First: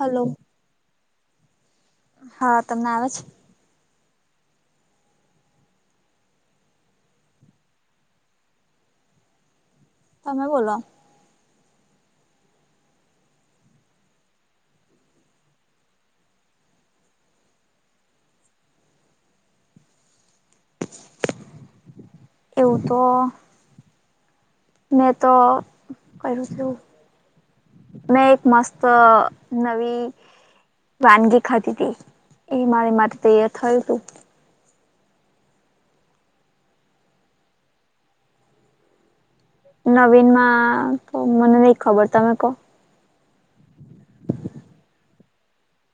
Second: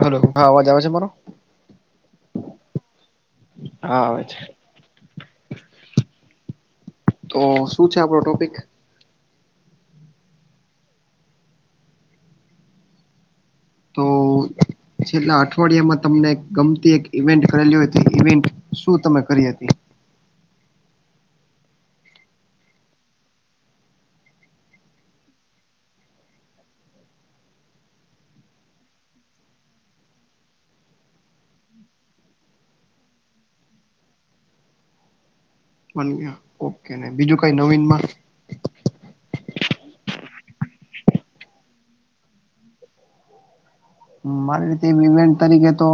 Hello. હા અવાજ આવે છે મારો? હા તમને આવે છે હા આવે છે. તો શું છે આપણો ટોપિક? તમે બોલો. તો છેલ્લા અઠવાડિયામાં તમને ગમતી એક ઇવેન્ટ કરેલી હોય, તે ઇવેન્ટ શું તમે કરી હતી? એવું તો મેં તો કર્યું છે એવું મેં એક મસ્ત નવી વાનગી ખાધી તી. એ મારી માટે તૈયાર થયું તું. [unintelligible] ઓકે. ને બીજું કાંઈ નવીન માં? નવીન માં તો મને નહીં ખબર. તમે કહો. મારી રીતે એમ ઇવેન્ટ તરીકે તો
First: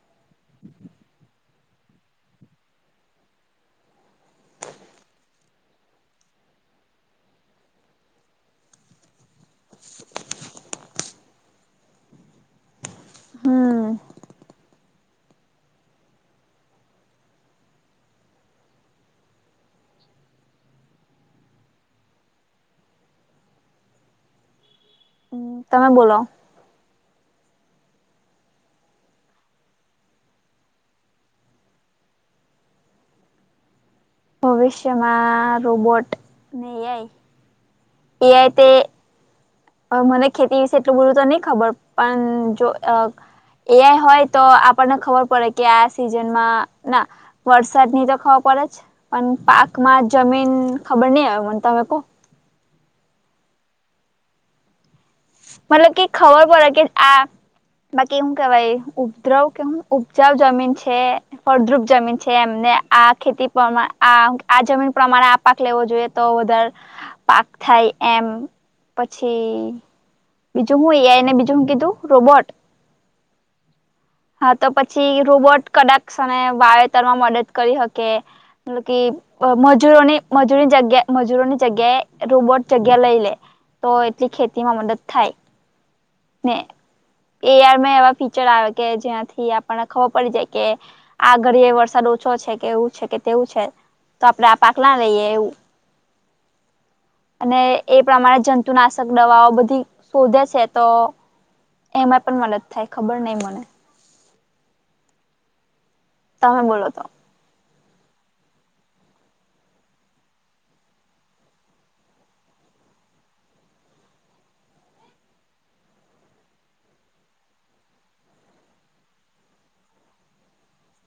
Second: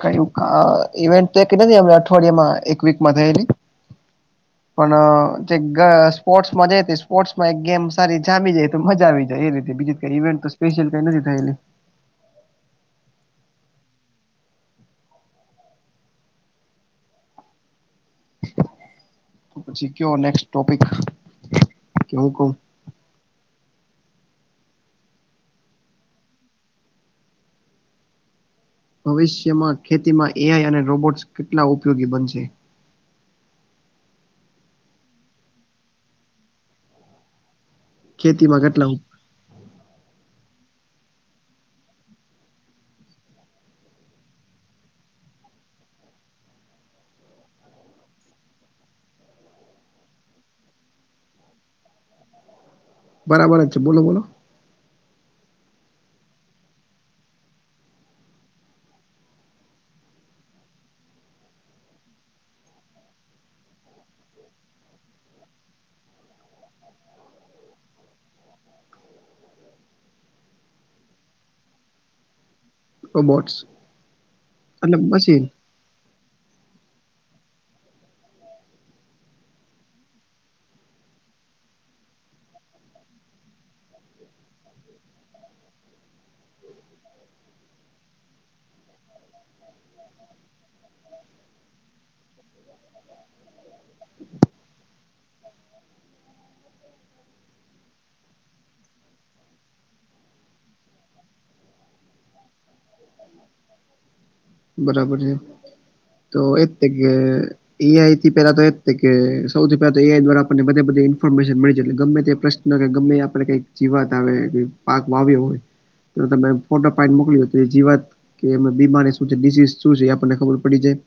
[unintelligible] ઇવેન્ટ તે [unintelligible] અઠવાડિયામાં એક વીકમાં થયેલી. પણ [unintelligible] સ્પોર્ટ્સમાં જાય તે સ્પોર્ટ્સમાં એક ગેમ સારી જામી જાય તો મજા આવી જાય એ રીતે, બીજી કાંઈ ઈવેન્ટ્ [unintelligible] સ્પેશિયલ કાંઈ નથી થયેલી. હમ પછી કયો નેક્સ્ટ ટોપિક? કે હું કઉં? અમ્મ તમે બોલો. ભવિષ્યમાં ખેતીમાં એ આઈ અને રોબોટ્સ કેટલા ઉપયોગી બનશે? ભવિષ્યમાં રોબોટ ને એ આઈ એ આઈ ખેતીમાં તે કેટલા ઉપ- અહ મને ખેતી વિશે એટલું બધું તો નહીં ખબર, પન જો અહ એ આઈ હોય તો આપણને ખબર પડે કે આ સિઝનમાં ના વરસાદ ની તો ખબર પડે જ, પન પાકમાં જમીન ખબર નહીં હવે મને, તમે કહો. બરાબર જ છે. બોલો-બોલો. મતલબ કે ખબર પડે કે આ બાકી એ હું કહેવાય ઉપદ્રવ કે હું ઉપજાવ જમીન છે. ફળદ્રુપ જમીન છે એમ. ને આ ખેતી પ્રમા આ-આ જમીન પ્રમાણે આપ પાક લેવો જોઈએ તો વધારે પાક થાય એમ. પછી બીજું હું એ આઈ, ને બીજું હું કીધું રોબોટ? રોબોટ્સ. હા તો એટલે પછી મશીન રોબોટ કદાક સમયે વાવેતરમાં મદદ કરી હકે. [unintelligible] મજૂરોની મજૂરીની જગ્યા મજૂરોની જગ્યાએ રોબોટ જગ્યા લઈ લે. તો એટલી ખેતી માં મદદ થાય. ને એઆઈ માં એવા ફીચર આવે કે જ્યાંથી આપણને ખબર પડી જાય કે આ ઘડીએ વરસાદ ઓછો છે કે એવું છે કે તેવું છે. તો આપડે આ પાકલા લઈએ એવું અને એ પ્રમાણે જંતુનાશક દવાઓ બધી શોધે છે. તો એમાં પણ મદદ થાય ખબર નહિ મને બરાબર છે તો તમે એ જ તે બોલો તો કે એઆઈથી પેલા તો એ જ કે સૌથી પેલા તો એઆઈ દ્વારા આપણને બધ બધી ઇન્ફોર્મેશન મળી જાય એટલે ગમે તે ગમે આપડે કઈક જીવાત આવે પાક વાવ્યો હોય. તો તમે ફોટો પાડી ને મોકલીયો તો એ જીવત કે બીમારી [unintelligible] ડીઝ શું છે આપણને ખબર પડી જાય.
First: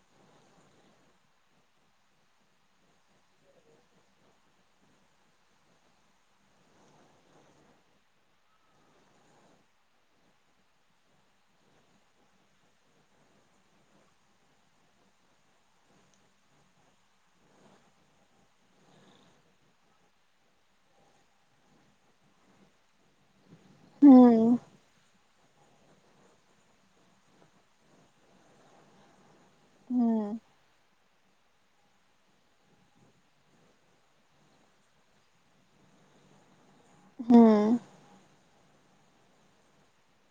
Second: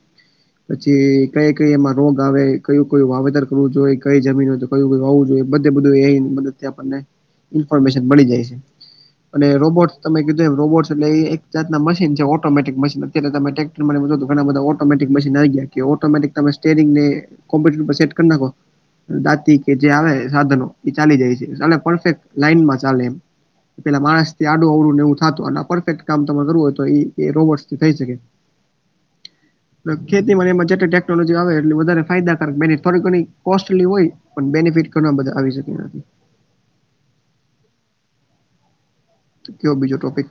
પછી કયા કઈ એમાં રોગ આવે કયું કઈ વાવેતર કરવું જોઈએ કઈ જમીન હોવું જોઈએ બધ બધું એ મદથી આપણને ઇન્ફોર્મેશન મળી જાય છે. અને રોબોટ્ તમે કીધું એ રોબોટ્સ એટલે એક જાતના મશીન છે ઓટોમેટિક મશીન તે તો તમેક તો ઘણા બધા ઓટોમેટિક મશીન આવી ગયા ઓટોમેટિક તમે સ્ટેરીંગ ને કોમ્પ્યુટર પર સેટ કર નાખો. દાંત કે જે આવે સાધનો એ ચાલી જાય છે પરફેક્ટ લાઈનમાં ચાલે એમ પેલા માણસ થી હમ આડું અવડું એવું થતું અને પરફેક્ટ કામ તરે કરવું હોય તો એ રોબોટ થઈ શકે હમ ખેતીમાં ટેનોલોજી આવે એટલે વધ ફાયદાકારક બે થોડી ઘણી કોસ્ટલી હોય. પણ બેનિફિટ ઘણા બધા આવી શકે. હમ કયો બીજો ટોપિક?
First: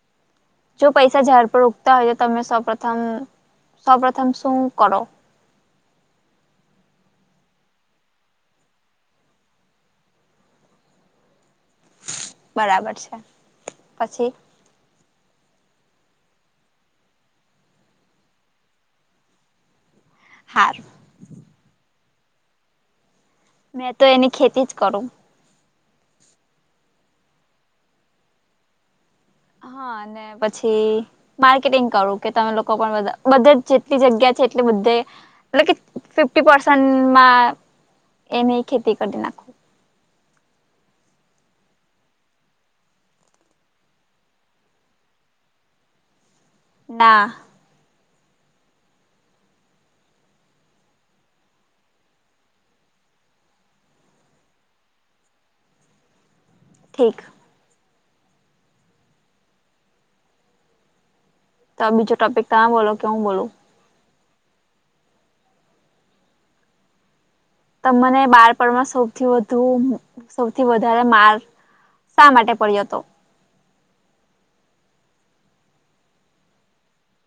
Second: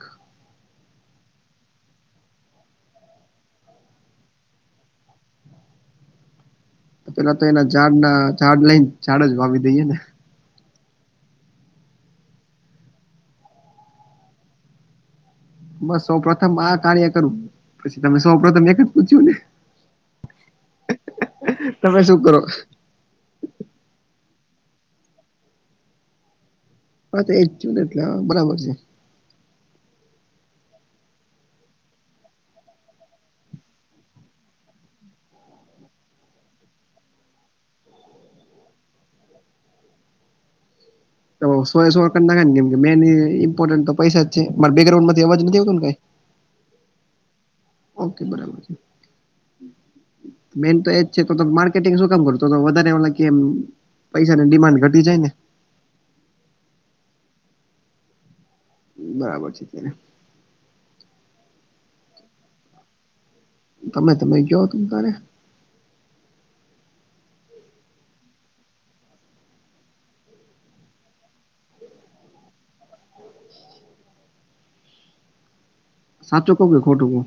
જો પૈસા ઝડ પર ઉગતા હોય તો તમે સૌપથમ સૌપથમ શું કરો? પેલા તો એના ઝાડના ઝાડ લઈને ઝાડ જ વાવી દઈએે. બરાબર છે પછી બસ સૌ પ્રથમ આ કાર્ય કરું પછી તમે સૌ પ્રથમ એક જ પૂછ્યું ને હાર તમે શું કરો? મેં તો એની ખેતી જ કરું. હા તો એજ થયું ને એટલે બરાબર છે. હા અને પછી માર્કેટિંગ કરું કે તમે લોકો પણ બધે જેટલી જગ્યા છે એટલી બધે એટલે કે ફિફ્ટી પર્સેન્ટમાં એને ખેતી કરી નાખો. તો સો સોડ નાખાય ને કેમ કે મેન ઇમ્પોર્ન્ટ તો પૈસા જ છે મારે બેકગ્રઉન્ડ માં અવાજ નથી આવતો કઈ ના ઓકે બરાબર છે. મેન તો એજ છે માર્કેટિંગ શું કામ કર વધારે એમ પૈસાની ડિમાન્ડ ઘટી જાય ને. ઠીક બરાબર છે, ત્યારે તો બીજો ટોપિક ત્યાં બોલો કે હું બોલું. ગમે તમે કયો તમતારે તમને બાળપણમાં સૌથી વધુ સૌથી વધારે માર્ક શા માટે પડ્યો હતો? સાચો કહું કે ખોટું કવ?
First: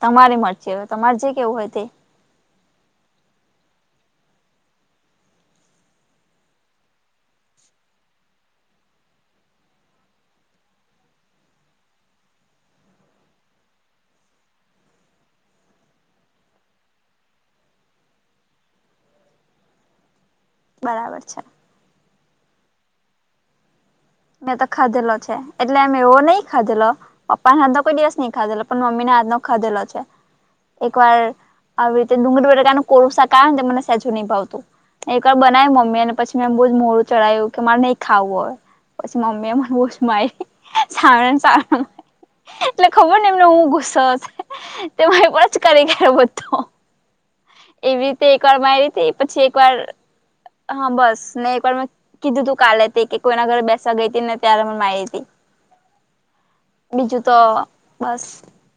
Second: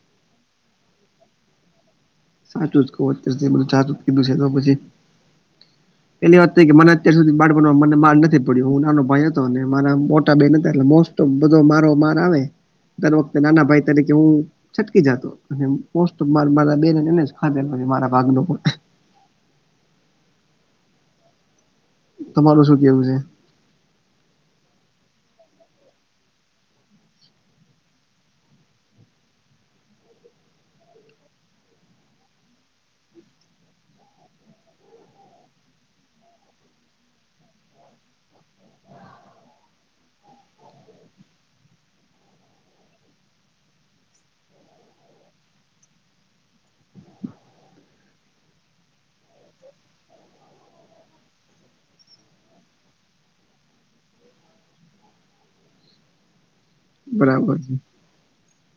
તમારે મરચી તમારે જે કેવું હોય તે. સાચુંકીધું સાચું ઉચકી દું છે તો પછી. પેલી વાત થઈ કે મને અત્યાર સુધી બાળપણમાં મને માર નથી પડ્યો હું નાનો ભાઈ હતો ને મારા મોટા બેહેન હતા એટલે મો તો બધો મારો માર આવે. દર વખતે નાના ભાઈ તરીકે હું છટકી જાતોસ્ટ મારા બેન એને જ ખાધેલો છે મારા ભાગનો પણ. બરાબર છે. તમારું શું કેવું છે? મેં તો ખાધેલો છે, એટલે અ એવો નહીં ખાધેલો. પપ્પા હાથનો કોઈ દિવસ નહિં ખાધેલો પણ મમ્મી હાથનો ખાધેલો છે. એકવાર આવી રીતે ડુંગળ વેર કોરુસા કારણ મને સહેજું નહીં ભાવતું. એકવાર બનાવી મમ્મી અને પછી મેં એમ બહુ જ મોડું ચડાયું કે મારે નહીં ખાવું હોય. પછી મમ્મી બુચ શું મારી. [unintelligible] એટલે ખબર ને એમને હું ગુસ્સો હસે, તેમારે પણ જ કરી ગર બધો. એવી રીતે એકવાર મારી રીતે પછી એકવાર હા બસ ને એકવાર મેં કીધું તું કાલે હતી, કે કોઈના ઘરે બેસવા ગઈ હતી ને ત્યારે મને માહી હતી. [inaudible] બીજું તો બરાબર છે બસ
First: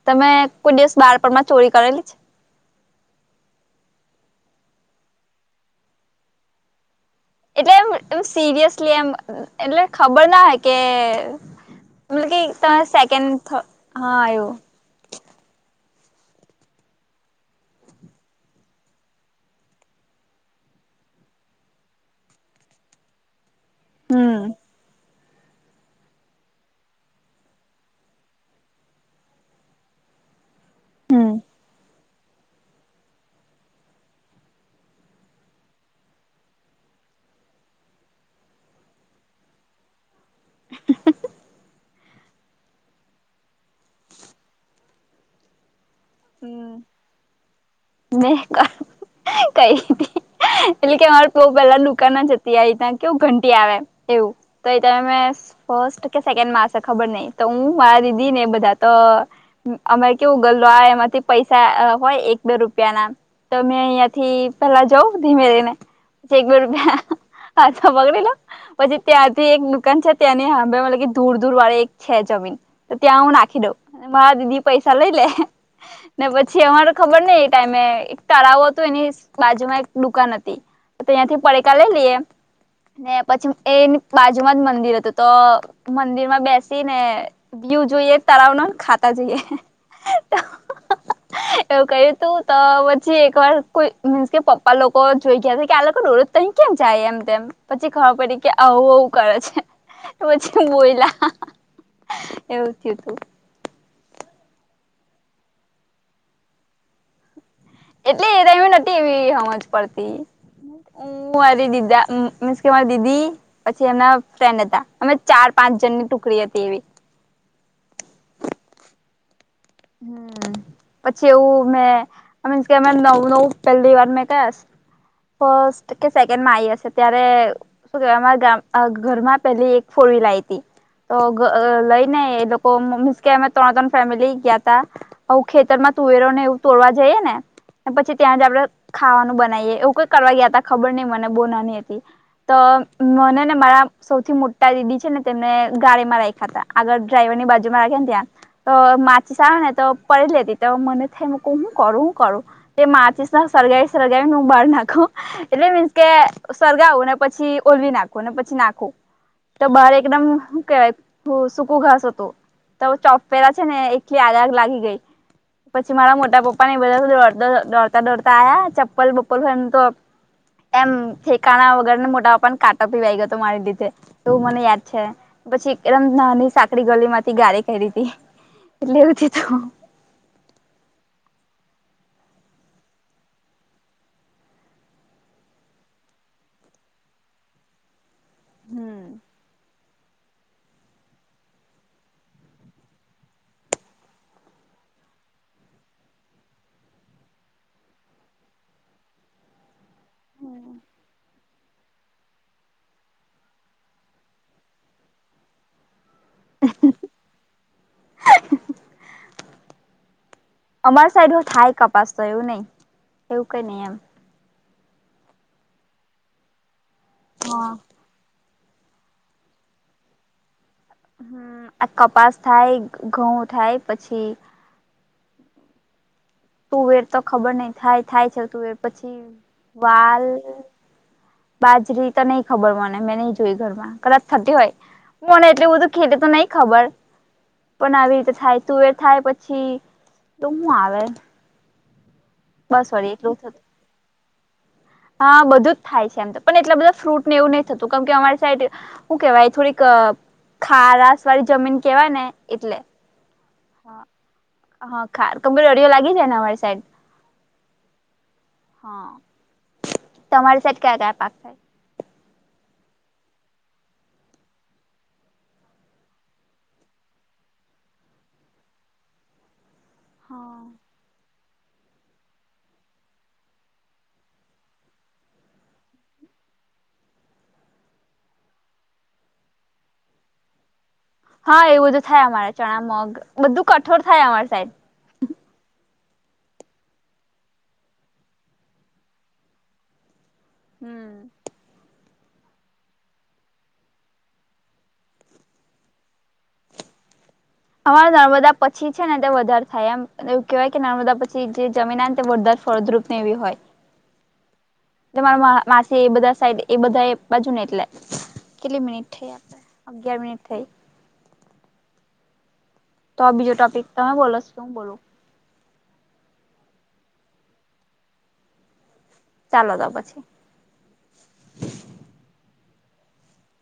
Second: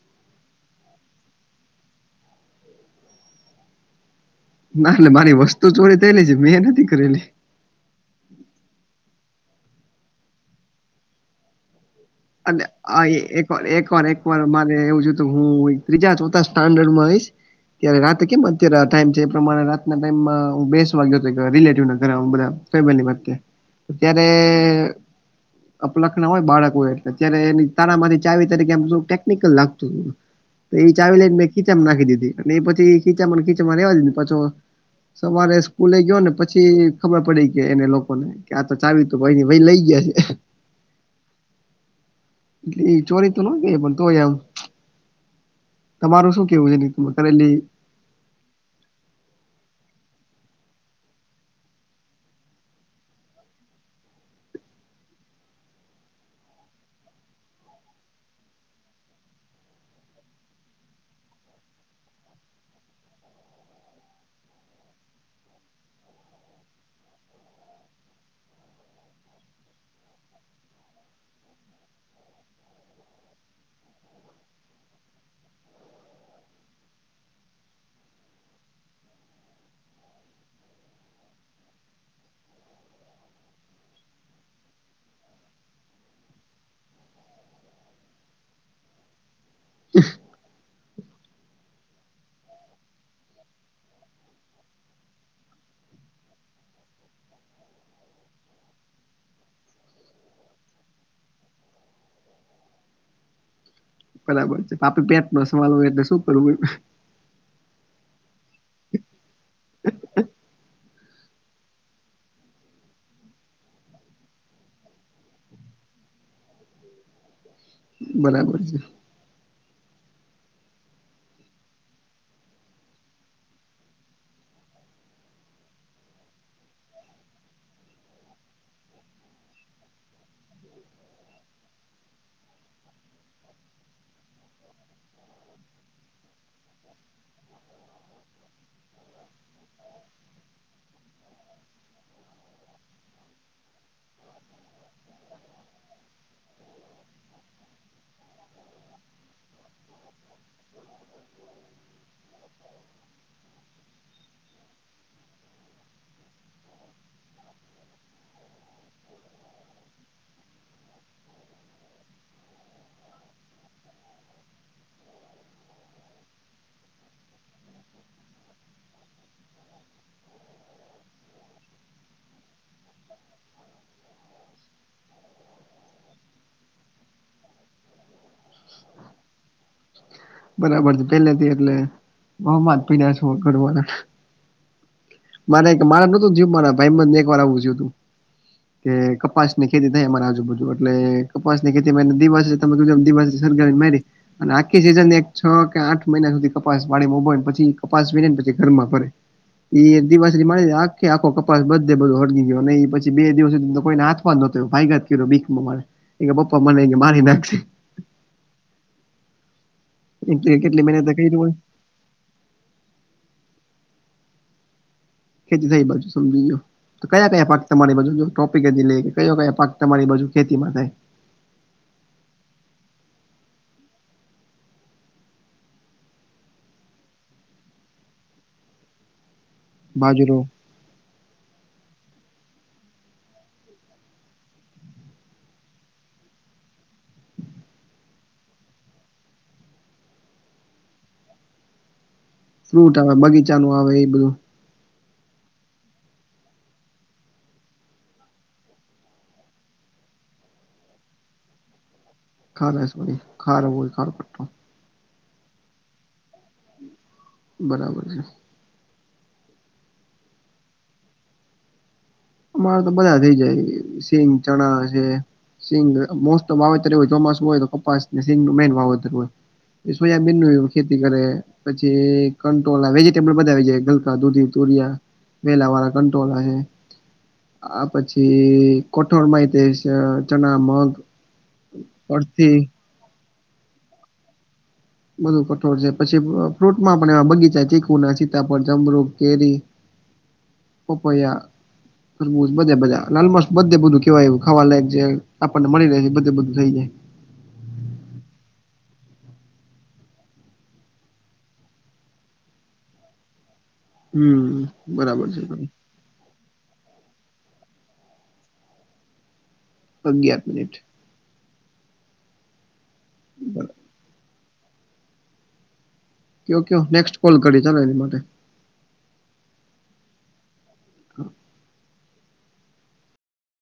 તમે કોઈ દિવસ બાળપણમાં ચોરી કરેલી છે? ના એટલે મારી વસ્તુ ચોરી થયેલી છે મેં નથી કરેલી. એટલે એમ એમ સિરિયસલી એમ એટલે ખબર ના હોય કે મતલબ કે અને તમે આ સેકન્ડ થ એકવાર એકવાર હા એકવાર એવું મારે એવું હું ત્રીજા ચોથા સ્ટાન્ડર્ડમાં રઈશ. ત્યારે રાતે કેમ અત્યારે ટાઈમ છે, એ પ્રમાણે રાતના ટાઈમમાં હ બેસ વાગ્યો હતો રિલેટિવ ઘરે બધા. ફેબની વચે, ત્યારે હમ અપલખના હોય બાળકોએ. અત્યારે એની તાારામાંથી ચાવી તરીકે એ ટેકનિકલ લાગતું હતું. તોએ હમ ચાવીને ખીચ નાખી દીધી, અને એ પછી એ ખીચા ખીચામાં રેવા દી પછો- સવારે સ્કૂલે ગયો ને પછી ખબર પડી કે એને લોકોને. કે તો ચાવી તો ભાઈ લઈ ગયા છે. હ [unintelligible] એટલે ચોરી તોન પણ તોય એમ. તમારું શું કેવું હમ છે કરેલી મે કંઈ નહી. એટલે કે અમારે પ પેલા નુકા ના જતી આવી ત્યા કેવું ઘંટી આવે એવું. તોએ તમે મે ફસ્ટ કે સેકન્ડમાં હસે ખબર નહીં તો હું મારા દીદી ને બધા તો અમે કેવું ગલો આ એમાં પૈસા હોય એક બે રૂપિયા ના, તમે અહિયાંથી પેલા જઉ ધીમે ધીમે. ચકબરપ હછ પકડી લો. પછી ત્યાંથી એક દુકાન છે ત્યાંની સાંભ મત કે દૂર દૂર વાળે એક છે જમીન. તો ત્યાં હું નાખી દઉં, મારા દીદી પૈસા લઈ લે. ને પછી અમારે ખબર નહિં એ ટાઈમે એક તળાવ હતું એની બાજુમાં એક દુકાન હતી. તો ત્યાંથી પડકા લઈ લઈએ. ને પછી એની બાજુમાં જ મંદિર હતું તો મંદિર માં બેસીને વ્યુ જોઈએ તળાવના ખાતા જોઈએ હ એવું કહ્યું તું તો પછી એક વાર કોઈ મીન્સ કે પપ્પા લોકો જોઈ ગયા છે કે આ લોકો રોજ તો અહી કેમ જાય એમ તેમ પછી ખબર પડી કે આવું આવવું કરે છે. પછી હું બોયલા એવું થયું તું બરાબર છે પાપી પેટ નો સવાલ હોય એટલે શું કરવું હોય એટલે એ ટાઈમ એ નથી એવી સમજ પડતી હ અરે દીદા મીન્સ કે મારે દીદી પછી એમના ફ્રેન્ડ હતા અમે ચાર પાંચ જન ની ટુકડી હતી એવી બરાબર છે. હમ પછી એવું મેં મિસ્ક કે અ ન નવું પેલી વાર મેં કયા ફર્સ્ટ કે સેકન્ડ માઈ હશે ત્યારે શું કેવાય અમારાામ ઘરમાં પેલી એક ફોઈ લાવીતી તો લઈ ને એ લોકો મીસ કે અમે ત્રણ ત્રણ ફેમિલી ગયા ખેતરમાં તુવેરો ને એવું તોડવા જઈએ ને પછી ત્યાં જ આપડણે ખાવાનું બનાઈએ એવું કઈ કરવા ગયા ત ખબર નઈ મને બો નાની હતી તો મને ને મારા સૌથી મોટા દીદી છે ને તેમને ગાડીમાં રાખ્યા તા આગળ ડ્રાઈવર ની બાજુ માં રાખે ને ત્યાં તો સને તો પડ લે દ તો મને થાયું ક હું કરું હું કરું તે માટી સળગાવી સ સરગાવીનેું બહાર નાખું એટલે મીન્સ કે સળગાવું ને પછી ઓલવી નાખવ ને પછી નાખવ તો બહાર એકદમ શ કેવાય સૂકું ઘાસ હતું તો છોફીરા છે ને આગ આગ લાગી ગઈ પછી મારા મોટા પપ્પા ને બધા દોડતા દોડતા આ્યા ચપ્પલ બપલ ફ તો એમ ઠેકાણા વગરને મોટા પપને કાટો પીવાઈ ગયો હતો મારી લીધે તોું મને યાદ છે. પછી એદમ નાની સાંકડી ગલી માંથી ગાડી કાડીતી [unintelligible] બરાબર છે પેલેથી એટલે બહુ મા પી્યા છે કરવાના મારે મારે નતું થઈ મારા ભાઈ મને એક વાર આવું થયું તું કે હમ કપાસ ખેતી થાય મારા આજુબજુ એટલે કપાસ ની ખેતી [unintelligible] અને આખી સીઝન એક છ કે આઠ મહિના સુધી કપાસ પાણીમા વાળે મોબાઈ પછી કપાસ વને પછી ઘરમાં ફરે દિવસ મા આખે આખો કપાસ બધે બધો હટકીી ગયો પછી બે દિવસ સુધી કોઈને હા [unintelligible] મારે એ પપા મને મારી નાખશે [unintelligible] કેટલી [unintelligible] એવું મહેનત કરી હોય નહી એવું કઈ નહી એમ ખેતી થઈ બાજુ સમજી ગયો તો કયા કયા પાક હા તમારી બાજુ જો ટોપિક જ લઈએ કે કયો કયા પાક તમારી બાજુ ખેતી માં થાય હમ આ કપાસ થાય ઘઉં થાય પછી તું વેર તો ખબર નઈ થાય થાય છે તું વેર પછી વાલ બાજરો બાજરી તો નહી ખબર મને મેં નહી જોય ઘરમાં કદાચ થતી હોય [unintelligible] નહીં ખબર પણ આવી રીતે થાય તુવેર થાય પછી તો હું આવે બસ ફ્રૂટ આવે વળી એટલું થતું બગીચાનું આવે એ બધું હા બધું જ થાય છે એમ તો પણ એટલા બધા ફ્રૂટ ને એવું નહીં થતું કેમ કે અમારી સાઈડ. શું કેવાય થોડીક ખારાસ વાળી જમીન કેવાય ને. ખા એટલે લ ખા બો ખો હા પો. [unintelligible] હા ખાર કમ્ દરિયો લાગી જાય ને અમારી સાઈડ. બરાબર છે. હા, તમારી સાઈડ કયા કયા પાક થાય? અમારે તો બધા થઇ જાય સિંગ ચણા છે. સિંગ મોસ્ટ વાવેતર હોય ચોમાસું હોય તો કપાસ સિંગ નું મેન વાવેતર હોય. એ સોયાબીન નું એમ ખેતી કરે. પછી કંટોળ વેજીટેબલ બધા આવી જાય ગલકા દૂધી તુરિયા. વેલા વાળા કટ્રોલા છે. આ પછી કોઠોળ માય તે ચણા મગ. હા એવું બધું થાય અમારા અડથી ચણા મગ બધું કઠોર થાય અમારા સાઈડ. બધું કઠોર છે પછી ફ્રૂટમાં પણ એ બગીચા ચીકુ ના સીતાફળ જમરૂખ કેરી. હમ. પપૈયા. હમમ બધા બધા લાલ મસ્ત બધે બધું કેવાયું ખાવાલાયક જે આપણને મળી રહે છે બધે બધું થઈ જાય. અમારે નર્મદા પછી છે ને તે વધારે થાય એમ. એવું કહેવાય કે નર્મદા પછી જે જમીન આવે વરદાદ ફળદ્રૂપ ને એવી હોય. હમ એટલે બરાબર છે એ બધું. મારા માસી એ બધા સાઈડ એ બધા એ બાજુ ને એટલે, કેટલી મિનિટ થઈ? અગિયાર મિનિટ. તો બીજ બરાબર, ટોપિક તમે બોલો શું બોલો? ઓકે ઓકે નેક્સ્ટ કોલ કરીશ એની માટે. ચાલો તો પછી. હા.